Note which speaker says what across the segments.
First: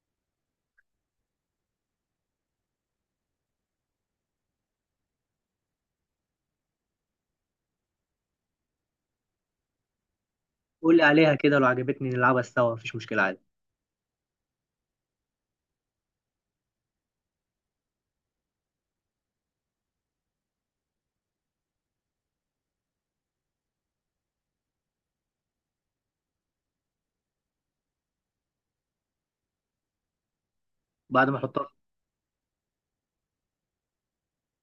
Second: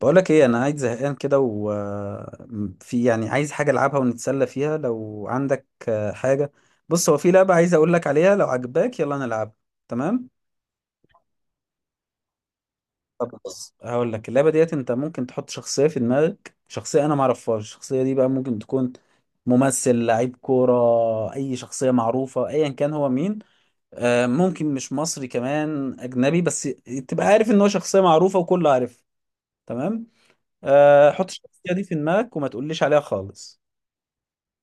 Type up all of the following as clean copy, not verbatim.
Speaker 1: بقولك ايه، انا قاعد زهقان كده وفي يعني عايز حاجه العبها ونتسلى فيها لو عندك، حاجه. بص، هو في لعبه عايز اقول لك عليها، لو عجباك يلا نلعبها. تمام.
Speaker 2: قول لي عليها كده، لو عجبتني نلعبها سوا، مفيش مشكلة
Speaker 1: طب
Speaker 2: عادي.
Speaker 1: بص، هقول لك اللعبه ديت. انت ممكن تحط شخصيه في دماغك، شخصيه انا ما اعرفهاش. الشخصيه دي بقى ممكن تكون ممثل، لعيب كوره، اي شخصيه معروفه ايا كان هو مين. ممكن مش مصري، كمان اجنبي، بس تبقى عارف ان هو شخصيه معروفه وكل عارف. تمام. حط
Speaker 2: بعد ما احطها،
Speaker 1: الشخصية دي في دماغك وما تقوليش عليها خالص.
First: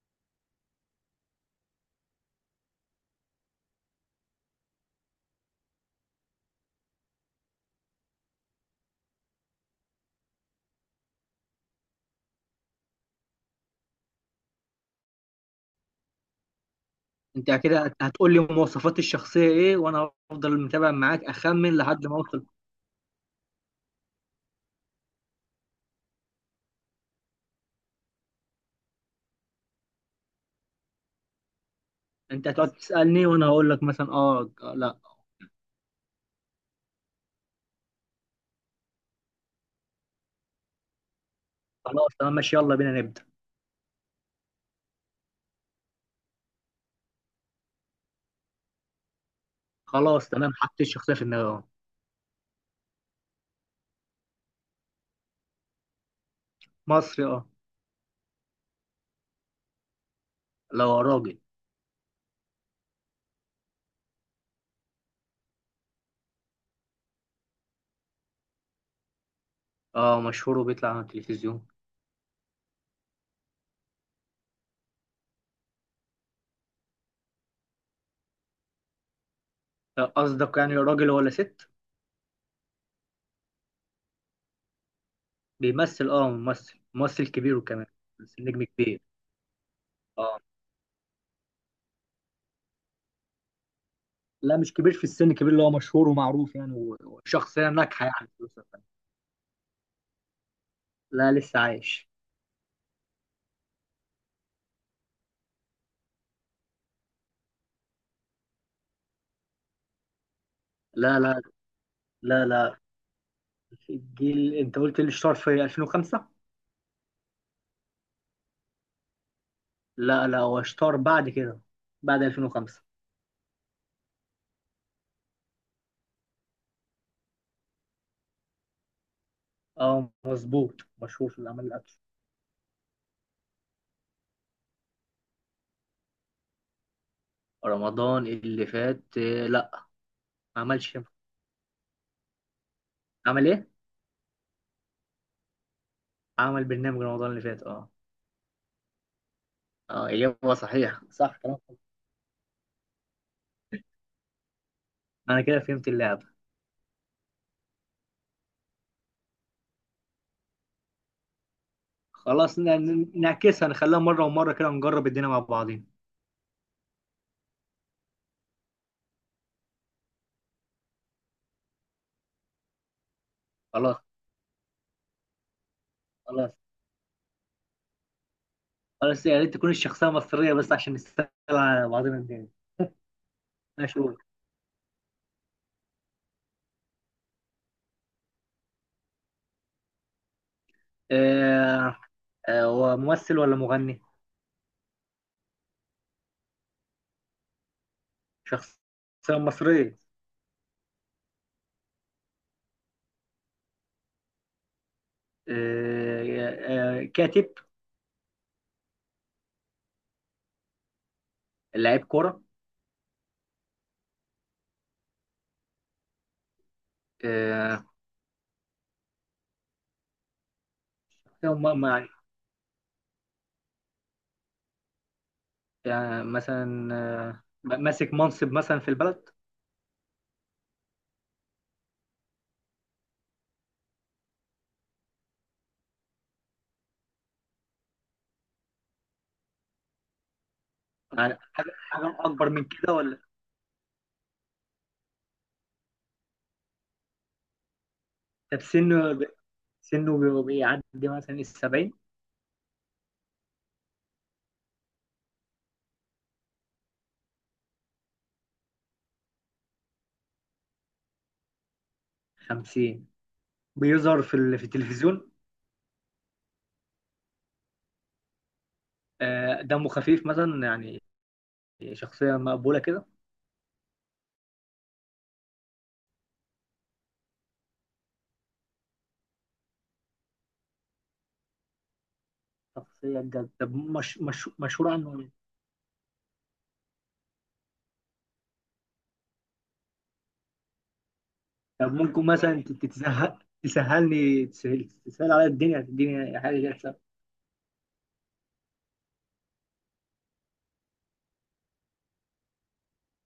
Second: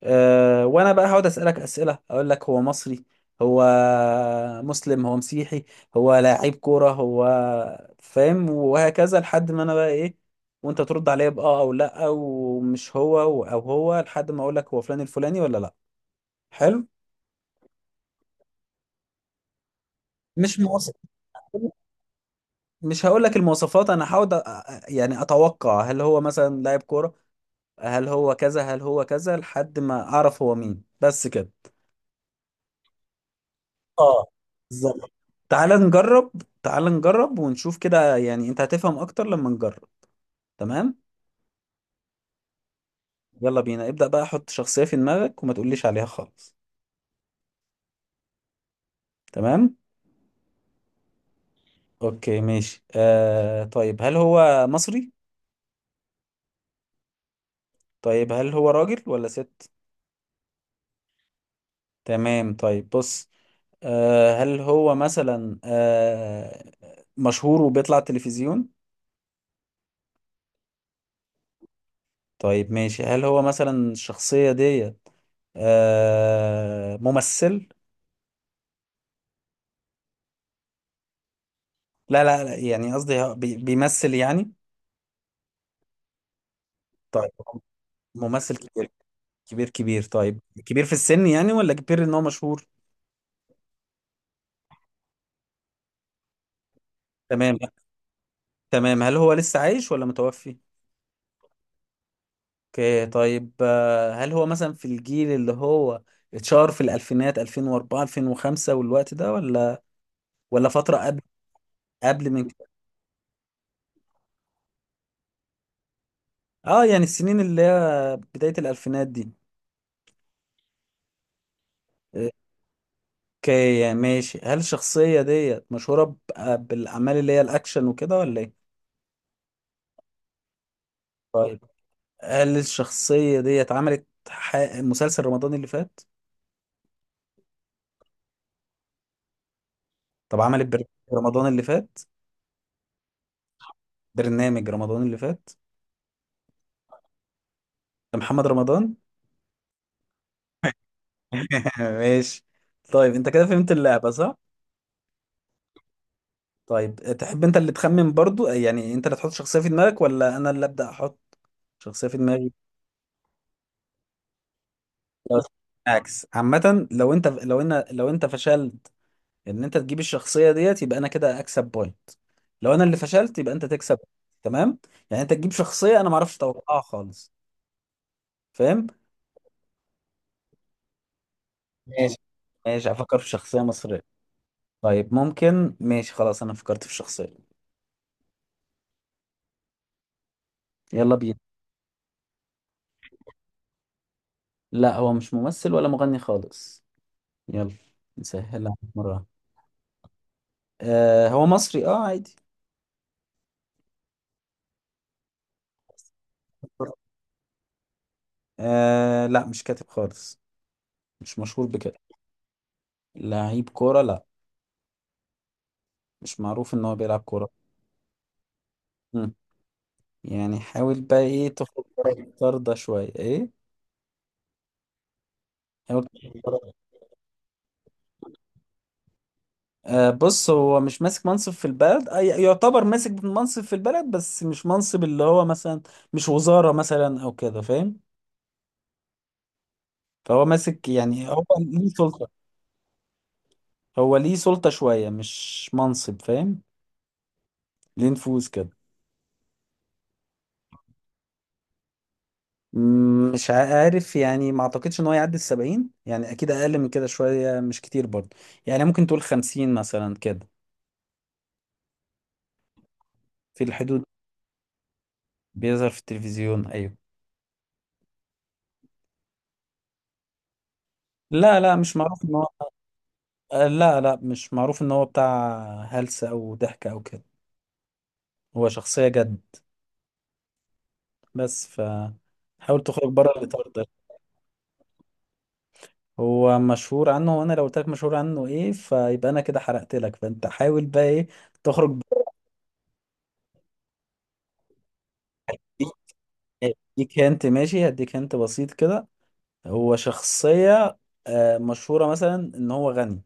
Speaker 1: أه، وانا بقى هقعد اسالك اسئله، اقول لك هو مصري؟ هو مسلم؟ هو مسيحي؟ هو لاعب كوره؟ هو فاهم؟ وهكذا لحد ما انا بقى ايه، وانت ترد عليا باه او لا، ومش هو او هو، لحد ما اقول لك هو فلان الفلاني ولا لا. حلو.
Speaker 2: انت كده هتقول لي مواصفات الشخصية ايه وانا
Speaker 1: مش
Speaker 2: هفضل متابع
Speaker 1: مواصف
Speaker 2: معاك اخمن لحد ما اوصل.
Speaker 1: مش هقول لك المواصفات، انا هحاول يعني اتوقع هل هو مثلا لاعب كوره، هل هو كذا، هل هو كذا لحد ما اعرف هو مين، بس كده.
Speaker 2: انت هتقعد تسألني وانا هقول لك مثلا
Speaker 1: اه،
Speaker 2: اه، لا.
Speaker 1: بالظبط. تعال نجرب. تعال نجرب ونشوف كده، يعني انت هتفهم اكتر لما نجرب. تمام.
Speaker 2: خلاص تمام ماشي، يلا بينا نبدأ.
Speaker 1: يلا بينا، ابدأ بقى، حط شخصية في دماغك وما تقوليش عليها خالص. تمام.
Speaker 2: خلاص تمام، حطيت الشخصية في دماغي. اه
Speaker 1: اوكي ماشي. طيب، هل هو مصري؟
Speaker 2: مصري اه.
Speaker 1: طيب هل هو راجل ولا ست؟
Speaker 2: لو راجل
Speaker 1: تمام، طيب بص. هل هو مثلا مشهور وبيطلع التلفزيون؟
Speaker 2: اه مشهور وبيطلع على التلفزيون.
Speaker 1: طيب ماشي، هل هو مثلا الشخصية دي ممثل؟
Speaker 2: قصدك يعني راجل ولا ست؟
Speaker 1: لا لا لا، يعني قصدي هو بيمثل يعني.
Speaker 2: بيمثل اه، ممثل ممثل
Speaker 1: طيب،
Speaker 2: كبير وكمان، بس
Speaker 1: ممثل
Speaker 2: نجم
Speaker 1: كبير.
Speaker 2: كبير
Speaker 1: كبير كبير،
Speaker 2: اه.
Speaker 1: طيب. كبير في السن يعني، ولا كبير ان هو مشهور؟
Speaker 2: لا، مش كبير في السن، كبير اللي هو مشهور ومعروف يعني،
Speaker 1: تمام.
Speaker 2: وشخصية ناجحة يعني في وسط الفن.
Speaker 1: تمام، هل هو لسه عايش ولا متوفي؟
Speaker 2: لا لسه عايش.
Speaker 1: اوكي طيب، هل هو مثلا في الجيل اللي هو اتشهر في الالفينات 2004 2005 والوقت ده، ولا فترة
Speaker 2: لا
Speaker 1: قبل،
Speaker 2: لا.
Speaker 1: قبل من
Speaker 2: لا
Speaker 1: كده؟
Speaker 2: لا الجيل انت قلت اللي اشتهر في 2005.
Speaker 1: اه، يعني السنين اللي هي بداية الالفينات دي.
Speaker 2: لا، هو اشتهر بعد كده، بعد 2005.
Speaker 1: اوكي ماشي، هل الشخصية ديت مشهورة بالاعمال اللي هي الاكشن وكده ولا ايه؟
Speaker 2: اه مظبوط، مشهور في
Speaker 1: طيب،
Speaker 2: الأعمال الأكشن.
Speaker 1: هل الشخصية ديت عملت مسلسل رمضان اللي فات؟
Speaker 2: رمضان اللي فات، لا.
Speaker 1: طب
Speaker 2: ما
Speaker 1: عملت برنامج
Speaker 2: عملش.
Speaker 1: رمضان اللي فات؟
Speaker 2: عمل ايه؟
Speaker 1: برنامج رمضان اللي فات؟
Speaker 2: عمل برنامج رمضان اللي فات اه.
Speaker 1: ده محمد رمضان؟
Speaker 2: اه، إجابة صحيحة، صح كلام.
Speaker 1: ماشي. طيب انت كده فهمت اللعبة صح؟
Speaker 2: أنا كده فهمت اللعبة.
Speaker 1: طيب، تحب انت اللي تخمن برضو؟ يعني انت اللي تحط شخصية في دماغك، ولا انا اللي ابدأ احط شخصية في دماغي؟
Speaker 2: خلاص نعكسها، نخليها مرة ومرة، كده نجرب الدنيا مع
Speaker 1: خلاص.
Speaker 2: بعضين.
Speaker 1: عكس. عامة، لو انت لو انا لو انت فشلت ان انت تجيب الشخصية ديت يبقى انا كده اكسب بوينت، لو انا اللي فشلت يبقى انت
Speaker 2: خلاص.
Speaker 1: تكسب. تمام؟ يعني انت تجيب شخصية انا ما اعرفش
Speaker 2: خلاص.
Speaker 1: اتوقعها خالص، فاهم؟
Speaker 2: بس يا ريت تكون الشخصية مصرية بس، عشان نستغل على
Speaker 1: ماشي.
Speaker 2: بعضنا تاني.
Speaker 1: ماشي، افكر في شخصية
Speaker 2: ماشي
Speaker 1: مصرية.
Speaker 2: قول.
Speaker 1: طيب ممكن. ماشي خلاص، انا فكرت في شخصية. يلا بينا.
Speaker 2: آه. آه هو ممثل ولا مغني؟
Speaker 1: لا، هو مش ممثل ولا مغني خالص. يلا، نسهل
Speaker 2: شخصية
Speaker 1: عليك مرة.
Speaker 2: مصرية.
Speaker 1: هو مصري، اه، عادي.
Speaker 2: آه، آه كاتب.
Speaker 1: لا، مش كاتب خالص، مش مشهور بكده.
Speaker 2: لاعب كورة.
Speaker 1: لعيب كورة لا، مش معروف ان هو بيلعب كورة.
Speaker 2: آه.
Speaker 1: مم. يعني حاول بقى ايه
Speaker 2: هم-
Speaker 1: تخرج
Speaker 2: ما-
Speaker 1: بره الإطار ده شوية، ايه. حاول.
Speaker 2: يعني مثلا آه ماسك منصب مثلا في البلد.
Speaker 1: بص، هو مش ماسك منصب في البلد، يعتبر ماسك منصب في البلد، بس مش منصب اللي هو مثلا مش وزارة مثلا او كده، فاهم؟ فهو ماسك، يعني
Speaker 2: يعني
Speaker 1: هو
Speaker 2: حاجة
Speaker 1: ليه
Speaker 2: حاجة
Speaker 1: سلطة،
Speaker 2: أكبر من كده ولا؟
Speaker 1: هو ليه سلطة شوية، مش منصب، فاهم؟ ليه نفوذ
Speaker 2: طب
Speaker 1: كده.
Speaker 2: سنه، سنه بيعدي مثلا 70.
Speaker 1: مش عارف يعني، ما اعتقدش ان هو يعدي 70، يعني اكيد اقل من كده شوية، مش كتير برضه. يعني ممكن تقول 50 مثلا كده،
Speaker 2: 50.
Speaker 1: في الحدود.
Speaker 2: بيظهر في في التلفزيون.
Speaker 1: بيظهر في التلفزيون، ايوه.
Speaker 2: آه دمه خفيف مثلا يعني.
Speaker 1: لا لا، مش معروف.
Speaker 2: شخصية مقبولة كده.
Speaker 1: لا لا، مش معروف ان هو بتاع هلس او ضحك او كده، هو شخصية جد. بس حاول تخرج
Speaker 2: شخصية
Speaker 1: بره
Speaker 2: بجد،
Speaker 1: الاطار
Speaker 2: طب
Speaker 1: ده.
Speaker 2: مش مشهور عنه ايه؟
Speaker 1: هو مشهور عنه، وانا لو قلت لك مشهور عنه ايه فيبقى انا كده حرقت لك. فانت حاول بقى ايه تخرج
Speaker 2: طب ممكن
Speaker 1: بره.
Speaker 2: مثلا تتسهل، تسهلني، تسهل عليا الدنيا، تديني حاجة كده تسهل.
Speaker 1: اديك هنت، ماشي؟ هديك هنت بسيط كده. هو شخصية مشهورة مثلا ان هو غني.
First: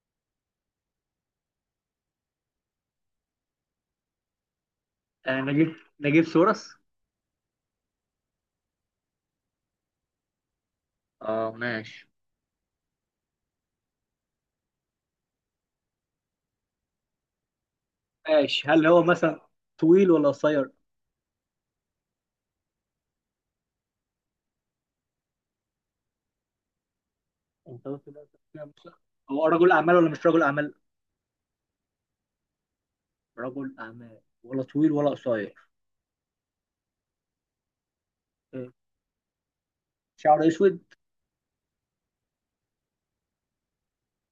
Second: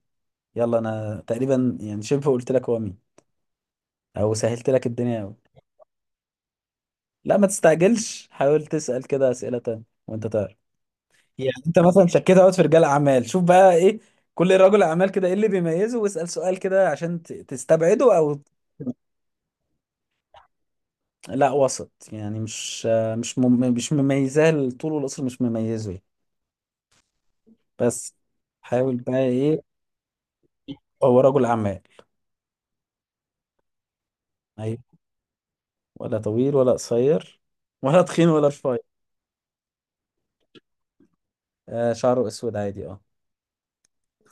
Speaker 1: يلا، انا تقريبا يعني شبه قلت لك هو مين، او سهلت لك الدنيا قوي.
Speaker 2: آه، نجيب نجيب سورس.
Speaker 1: لا، ما تستعجلش، حاول تسأل كده اسئلة تانية وانت تعرف،
Speaker 2: اه
Speaker 1: يعني انت مثلا
Speaker 2: ماشي.
Speaker 1: شكيت اهوت في رجال اعمال، شوف بقى ايه كل رجل اعمال كده ايه اللي بيميزه، واسال سؤال كده عشان تستبعده او.
Speaker 2: ماشي، هل هو مثلا طويل ولا قصير؟
Speaker 1: لا وسط يعني، مش مميزاه الطول والقصر، مش مميزه يعني.
Speaker 2: انت قلت
Speaker 1: بس
Speaker 2: بقى كده
Speaker 1: حاول
Speaker 2: صح.
Speaker 1: بقى
Speaker 2: هو
Speaker 1: ايه.
Speaker 2: رجل أعمال ولا مش رجل أعمال؟
Speaker 1: هو رجل اعمال،
Speaker 2: رجل أعمال، ولا
Speaker 1: ايوه.
Speaker 2: طويل ولا قصير.
Speaker 1: ولا طويل ولا قصير، ولا تخين ولا
Speaker 2: إيه.
Speaker 1: رفيع.
Speaker 2: شعره أسود.
Speaker 1: شعره اسود عادي، اه.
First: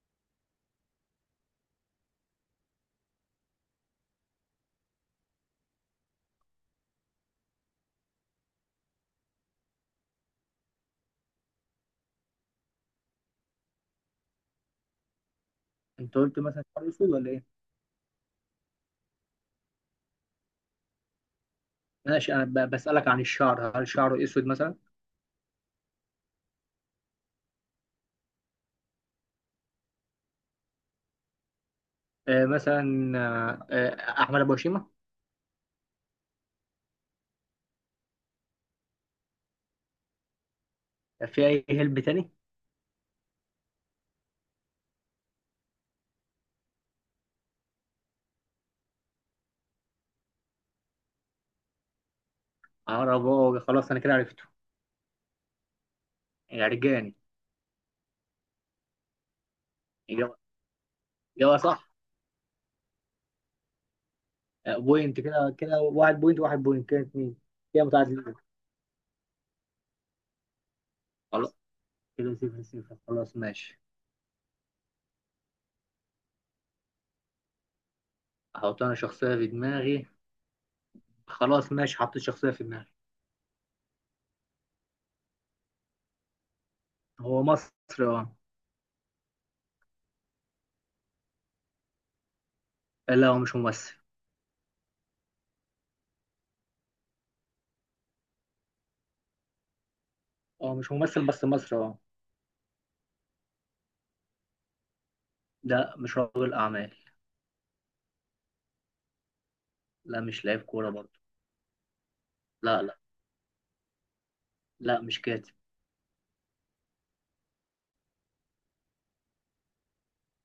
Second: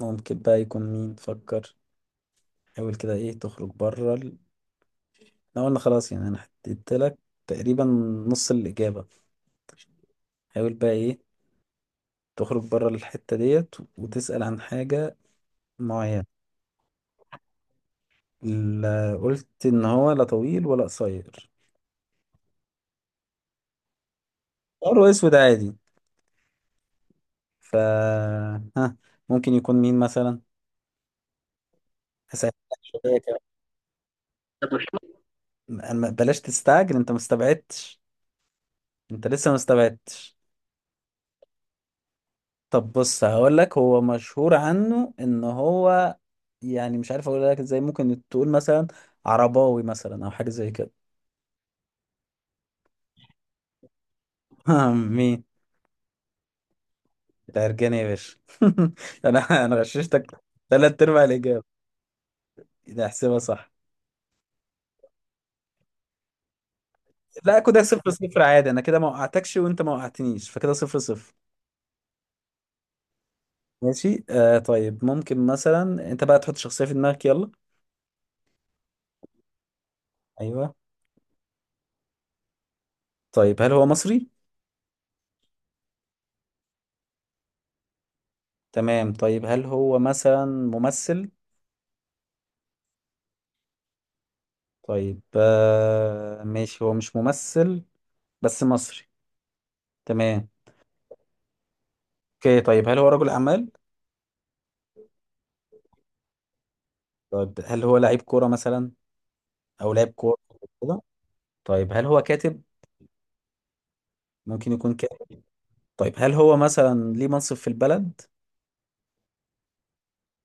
Speaker 1: ممكن بقى يكون مين، فكر، حاول كده ايه تخرج بره احنا قلنا خلاص، يعني انا حددت لك تقريبا نص الاجابه. حاول بقى ايه تخرج بره الحتة ديت وتسأل عن حاجة
Speaker 2: انت
Speaker 1: معينة.
Speaker 2: قلت مثلا شعره أسود ولا إيه؟
Speaker 1: لا، قلت ان هو لا طويل ولا قصير.
Speaker 2: ماشي، أنا بسألك عن الشعر، هل شعره أسود مثلا؟
Speaker 1: حمار واسود عادي. ف ها، ممكن يكون مين مثلا.
Speaker 2: آه
Speaker 1: هسألك
Speaker 2: مثلا،
Speaker 1: شوية
Speaker 2: آه أحمد أبو هشيمة.
Speaker 1: كمان، بلاش تستعجل، انت ما استبعدتش، انت لسه ما استبعدتش.
Speaker 2: في أي هلب تاني؟
Speaker 1: طب بص، هقول لك هو مشهور عنه ان هو، يعني مش عارف اقول لك ازاي، ممكن تقول مثلا عرباوي مثلا، او حاجة زي كده.
Speaker 2: عرباوي، خلاص انا كده عرفته.
Speaker 1: مين؟
Speaker 2: عرجاني.
Speaker 1: انت هرجاني يا باشا. انا، غششتك
Speaker 2: اجابه.
Speaker 1: ثلاث ارباع
Speaker 2: اجابه
Speaker 1: الاجابه.
Speaker 2: صح.
Speaker 1: ده احسبها صح.
Speaker 2: آه، بوينت كده، كده، واحد بوينت، واحد بوينت كده اتنين.
Speaker 1: لا، كده
Speaker 2: كده
Speaker 1: صفر
Speaker 2: متعادلين،
Speaker 1: صفر عادي، انا كده ما وقعتكش وانت ما وقعتنيش، فكده صفر صفر.
Speaker 2: خلاص، كده صفر صفر. خلاص ماشي.
Speaker 1: ماشي، طيب، ممكن مثلا انت بقى تحط شخصيه في دماغك، يلا.
Speaker 2: احط انا شخصيه في دماغي.
Speaker 1: ايوه.
Speaker 2: خلاص ماشي، حطيت شخصيه في دماغي.
Speaker 1: طيب هل هو مصري؟
Speaker 2: هو مصري اه.
Speaker 1: تمام، طيب هل هو مثلا ممثل؟
Speaker 2: لا هو مش ممثل.
Speaker 1: طيب، ماشي، هو مش ممثل، بس مصري، تمام.
Speaker 2: هو مش ممثل بس مصري اه.
Speaker 1: اوكي طيب، هل هو رجل اعمال؟
Speaker 2: لا مش رجل اعمال.
Speaker 1: طيب هل هو لعيب كوره مثلا، او لاعب
Speaker 2: لا
Speaker 1: كوره،
Speaker 2: مش لاعب كوره
Speaker 1: كده؟
Speaker 2: برضه.
Speaker 1: طيب هل هو كاتب،
Speaker 2: لا.
Speaker 1: ممكن يكون؟
Speaker 2: لا مش كاتب.
Speaker 1: طيب هل هو مثلا ليه منصب في البلد؟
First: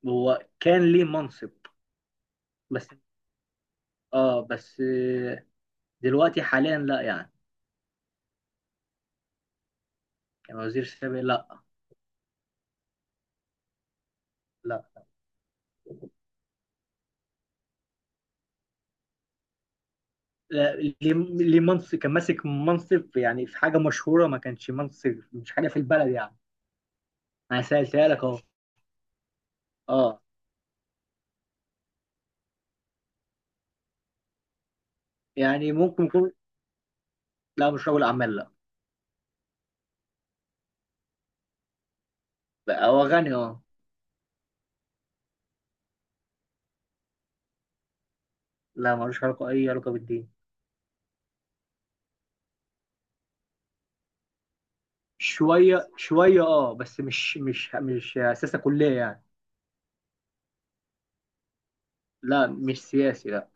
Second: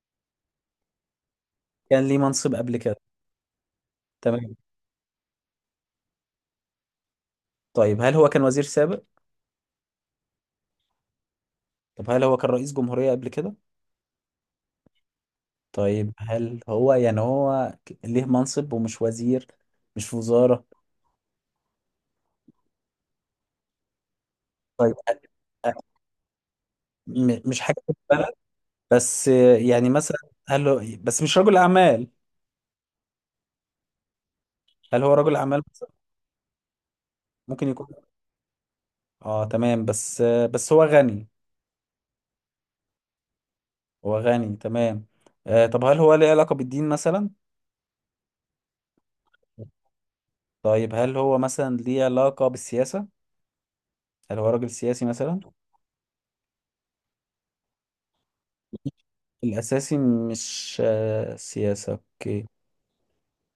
Speaker 2: هو كان ليه منصب
Speaker 1: كان ليه منصب قبل
Speaker 2: بس.
Speaker 1: كده،
Speaker 2: اه
Speaker 1: تمام.
Speaker 2: بس دلوقتي حاليا لا يعني.
Speaker 1: طيب هل هو كان وزير سابق؟
Speaker 2: كان وزير سابق لا.
Speaker 1: طب هل هو كان رئيس جمهورية قبل كده؟
Speaker 2: لا.
Speaker 1: طيب هل هو يعني هو ليه منصب ومش وزير، مش في وزارة؟
Speaker 2: ليه منصب، كان ماسك منصب يعني في حاجه مشهوره، ما كانش
Speaker 1: طيب
Speaker 2: منصب مش حاجه
Speaker 1: أ-
Speaker 2: في البلد يعني.
Speaker 1: مش
Speaker 2: انا
Speaker 1: حاجة في
Speaker 2: سالتها لك
Speaker 1: البلد.
Speaker 2: اهو.
Speaker 1: بس يعني مثلا،
Speaker 2: اه
Speaker 1: هل هو بس مش رجل أعمال، هل هو رجل أعمال
Speaker 2: يعني
Speaker 1: مثلا؟
Speaker 2: ممكن يكون.
Speaker 1: ممكن
Speaker 2: لا
Speaker 1: يكون.
Speaker 2: مش رجل اعمال لا.
Speaker 1: اه تمام، بس هو غني.
Speaker 2: بقى هو غني اه.
Speaker 1: هو غني، تمام. طب، هل هو ليه علاقة بالدين مثلا؟
Speaker 2: لا ملوش علاقه، اي علاقه بالدين.
Speaker 1: طيب هل هو مثلا ليه علاقة بالسياسة؟ هل هو راجل سياسي مثلا؟
Speaker 2: شويه شويه اه، بس مش مش سياسه كليه يعني.
Speaker 1: الأساسي مش سياسة، أوكي.
Speaker 2: لا مش سياسي لا.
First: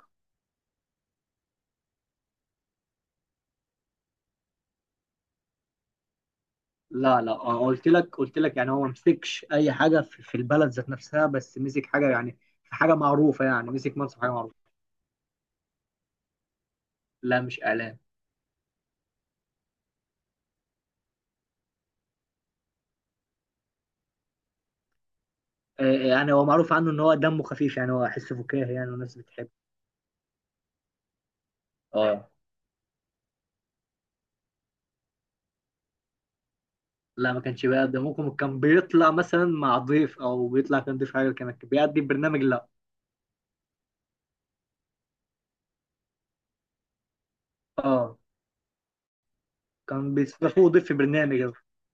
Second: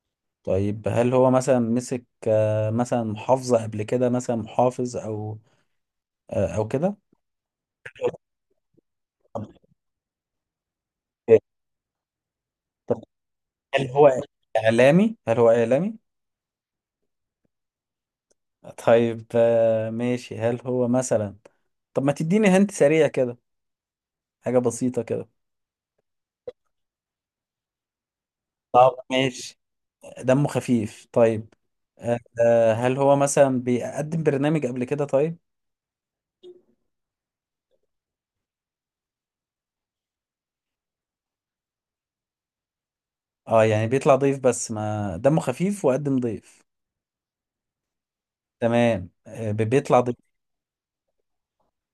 Speaker 1: طيب هل هو مثلا مسك مثلا محافظة قبل كده، مثلا محافظ أو أو كده.
Speaker 2: لا لا، قلت لك يعني هو ما
Speaker 1: طب
Speaker 2: مسكش اي حاجه في البلد ذات نفسها، بس مسك حاجه يعني في حاجه
Speaker 1: طب
Speaker 2: معروفه يعني،
Speaker 1: هل
Speaker 2: مسك
Speaker 1: هو
Speaker 2: منصب حاجه معروفه.
Speaker 1: هل هو إعلامي؟
Speaker 2: لا مش اعلام.
Speaker 1: طيب، ماشي، هل هو مثلا. طب ما تديني هنت سريع كده، حاجة بسيطة كده.
Speaker 2: آه، يعني هو معروف عنه ان هو دمه خفيف يعني، هو حس فكاهي يعني
Speaker 1: طب
Speaker 2: والناس بتحبه.
Speaker 1: ماشي، دمه خفيف، طيب.
Speaker 2: اه
Speaker 1: هل هو مثلا بيقدم برنامج قبل كده، طيب؟
Speaker 2: لا، ما كانش بيقدم، ممكن كان بيطلع مثلا مع ضيف، او بيطلع كان ضيف حاجه، كان بيقدم برنامج لا.
Speaker 1: اه، يعني بيطلع ضيف، بس ما دمه خفيف وقدم ضيف.
Speaker 2: اه
Speaker 1: تمام، بيطلع
Speaker 2: كان
Speaker 1: ضيف.
Speaker 2: بيستضيفوه ضيف في برنامج.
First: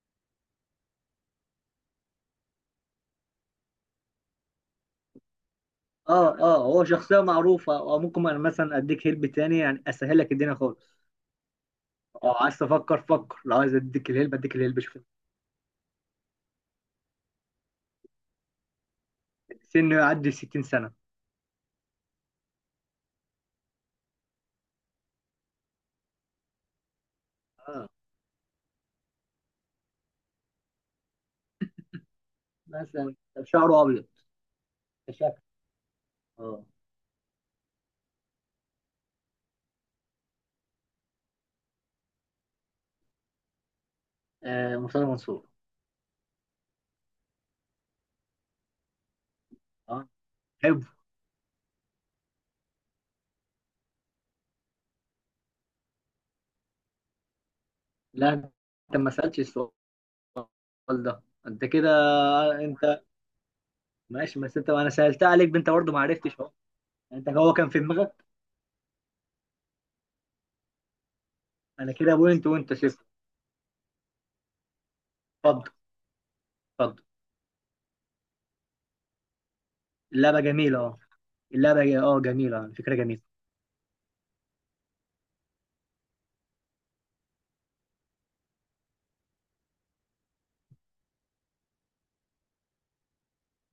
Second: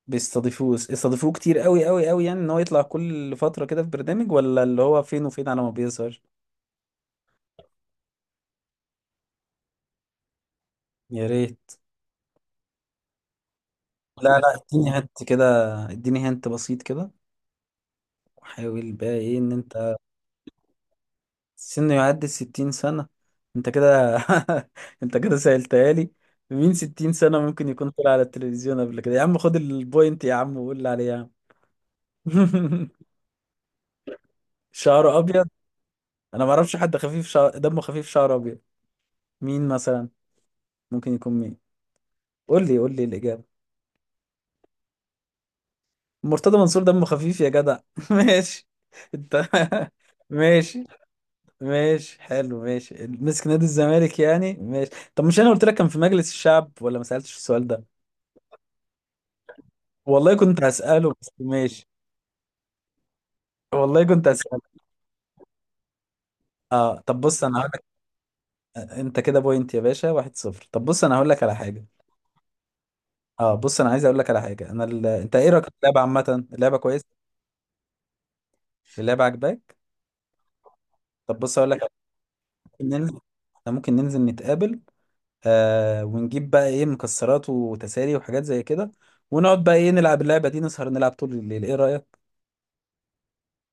Speaker 1: بيستضيفوه، استضيفوه كتير قوي قوي قوي، يعني ان هو يطلع كل فترة كده في برنامج، ولا اللي هو فين وفين على ما بيظهر.
Speaker 2: اه. اه هو شخصيه معروفه، او ممكن انا مثلا اديك هلب تاني، يعني اسهلك الدنيا خالص.
Speaker 1: يا ريت.
Speaker 2: اه عايز تفكر فكر، لو عايز اديك
Speaker 1: لا
Speaker 2: الهلب
Speaker 1: لا،
Speaker 2: اديك الهلب،
Speaker 1: اديني
Speaker 2: شوف.
Speaker 1: هنت كده، اديني هنت بسيط كده، وحاول بقى ايه ان انت.
Speaker 2: سنه يعدي 60 سنه.
Speaker 1: سنه يعدي 60 سنة؟ انت كده انت كده سألتها لي. مين 60 سنة ممكن
Speaker 2: اه
Speaker 1: يكون طلع على التلفزيون قبل كده؟ يا عم خد البوينت يا عم، وقول لي عليه يا عم.
Speaker 2: مثلا شعره ابيض.
Speaker 1: شعره
Speaker 2: شكله
Speaker 1: ابيض. انا ما
Speaker 2: اه.
Speaker 1: اعرفش حد خفيف دمه خفيف شعره ابيض. مين مثلا، ممكن يكون مين؟ قول لي الإجابة.
Speaker 2: آه، مرتضى منصور.
Speaker 1: مرتضى منصور دمه خفيف يا جدع؟ ماشي. انت.
Speaker 2: اه حلو.
Speaker 1: ماشي. ماشي حلو، ماشي مسك نادي الزمالك، يعني ماشي. طب مش انا قلت لك كان في مجلس الشعب، ولا ما سألتش السؤال ده؟
Speaker 2: لا انت ما سالتش السؤال
Speaker 1: والله كنت هسأله،
Speaker 2: ده.
Speaker 1: بس
Speaker 2: انت
Speaker 1: ماشي.
Speaker 2: كده، انت
Speaker 1: والله كنت
Speaker 2: ماشي، بس
Speaker 1: هسأله.
Speaker 2: انت، انا سألتها عليك انت برضه ما عرفتش اهو.
Speaker 1: اه، طب
Speaker 2: انت
Speaker 1: بص
Speaker 2: هو
Speaker 1: انا
Speaker 2: كان
Speaker 1: هقول
Speaker 2: في
Speaker 1: لك،
Speaker 2: دماغك.
Speaker 1: انت كده بوينت يا باشا، 1-0. طب بص انا هقول لك على حاجة.
Speaker 2: انا كده بوينت وانت صفر.
Speaker 1: اه بص، انا عايز اقول لك على حاجة انا انت ايه رأيك في
Speaker 2: اتفضل.
Speaker 1: اللعبة عامة؟ اللعبة
Speaker 2: اتفضل.
Speaker 1: كويسة؟ اللعبة عجباك؟
Speaker 2: اللعبه جميله اه.
Speaker 1: طب بص اقول لك
Speaker 2: اه جميله،
Speaker 1: ممكن
Speaker 2: فكره
Speaker 1: ننزل،
Speaker 2: جميله.
Speaker 1: احنا ممكن ننزل نتقابل، ونجيب بقى ايه مكسرات وتسالي وحاجات زي كده، ونقعد بقى ايه نلعب اللعبة دي، نسهر نلعب طول الليل، ايه رأيك؟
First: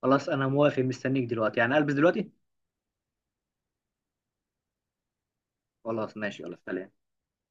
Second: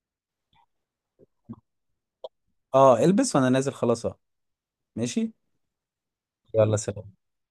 Speaker 2: خلاص انا موافق، مستنيك دلوقتي يعني، البس دلوقتي.
Speaker 1: اه، البس وانا نازل، خلاص اهو. ماشي.
Speaker 2: خلاص ماشي، يلا
Speaker 1: يلا
Speaker 2: سلام.
Speaker 1: سلام.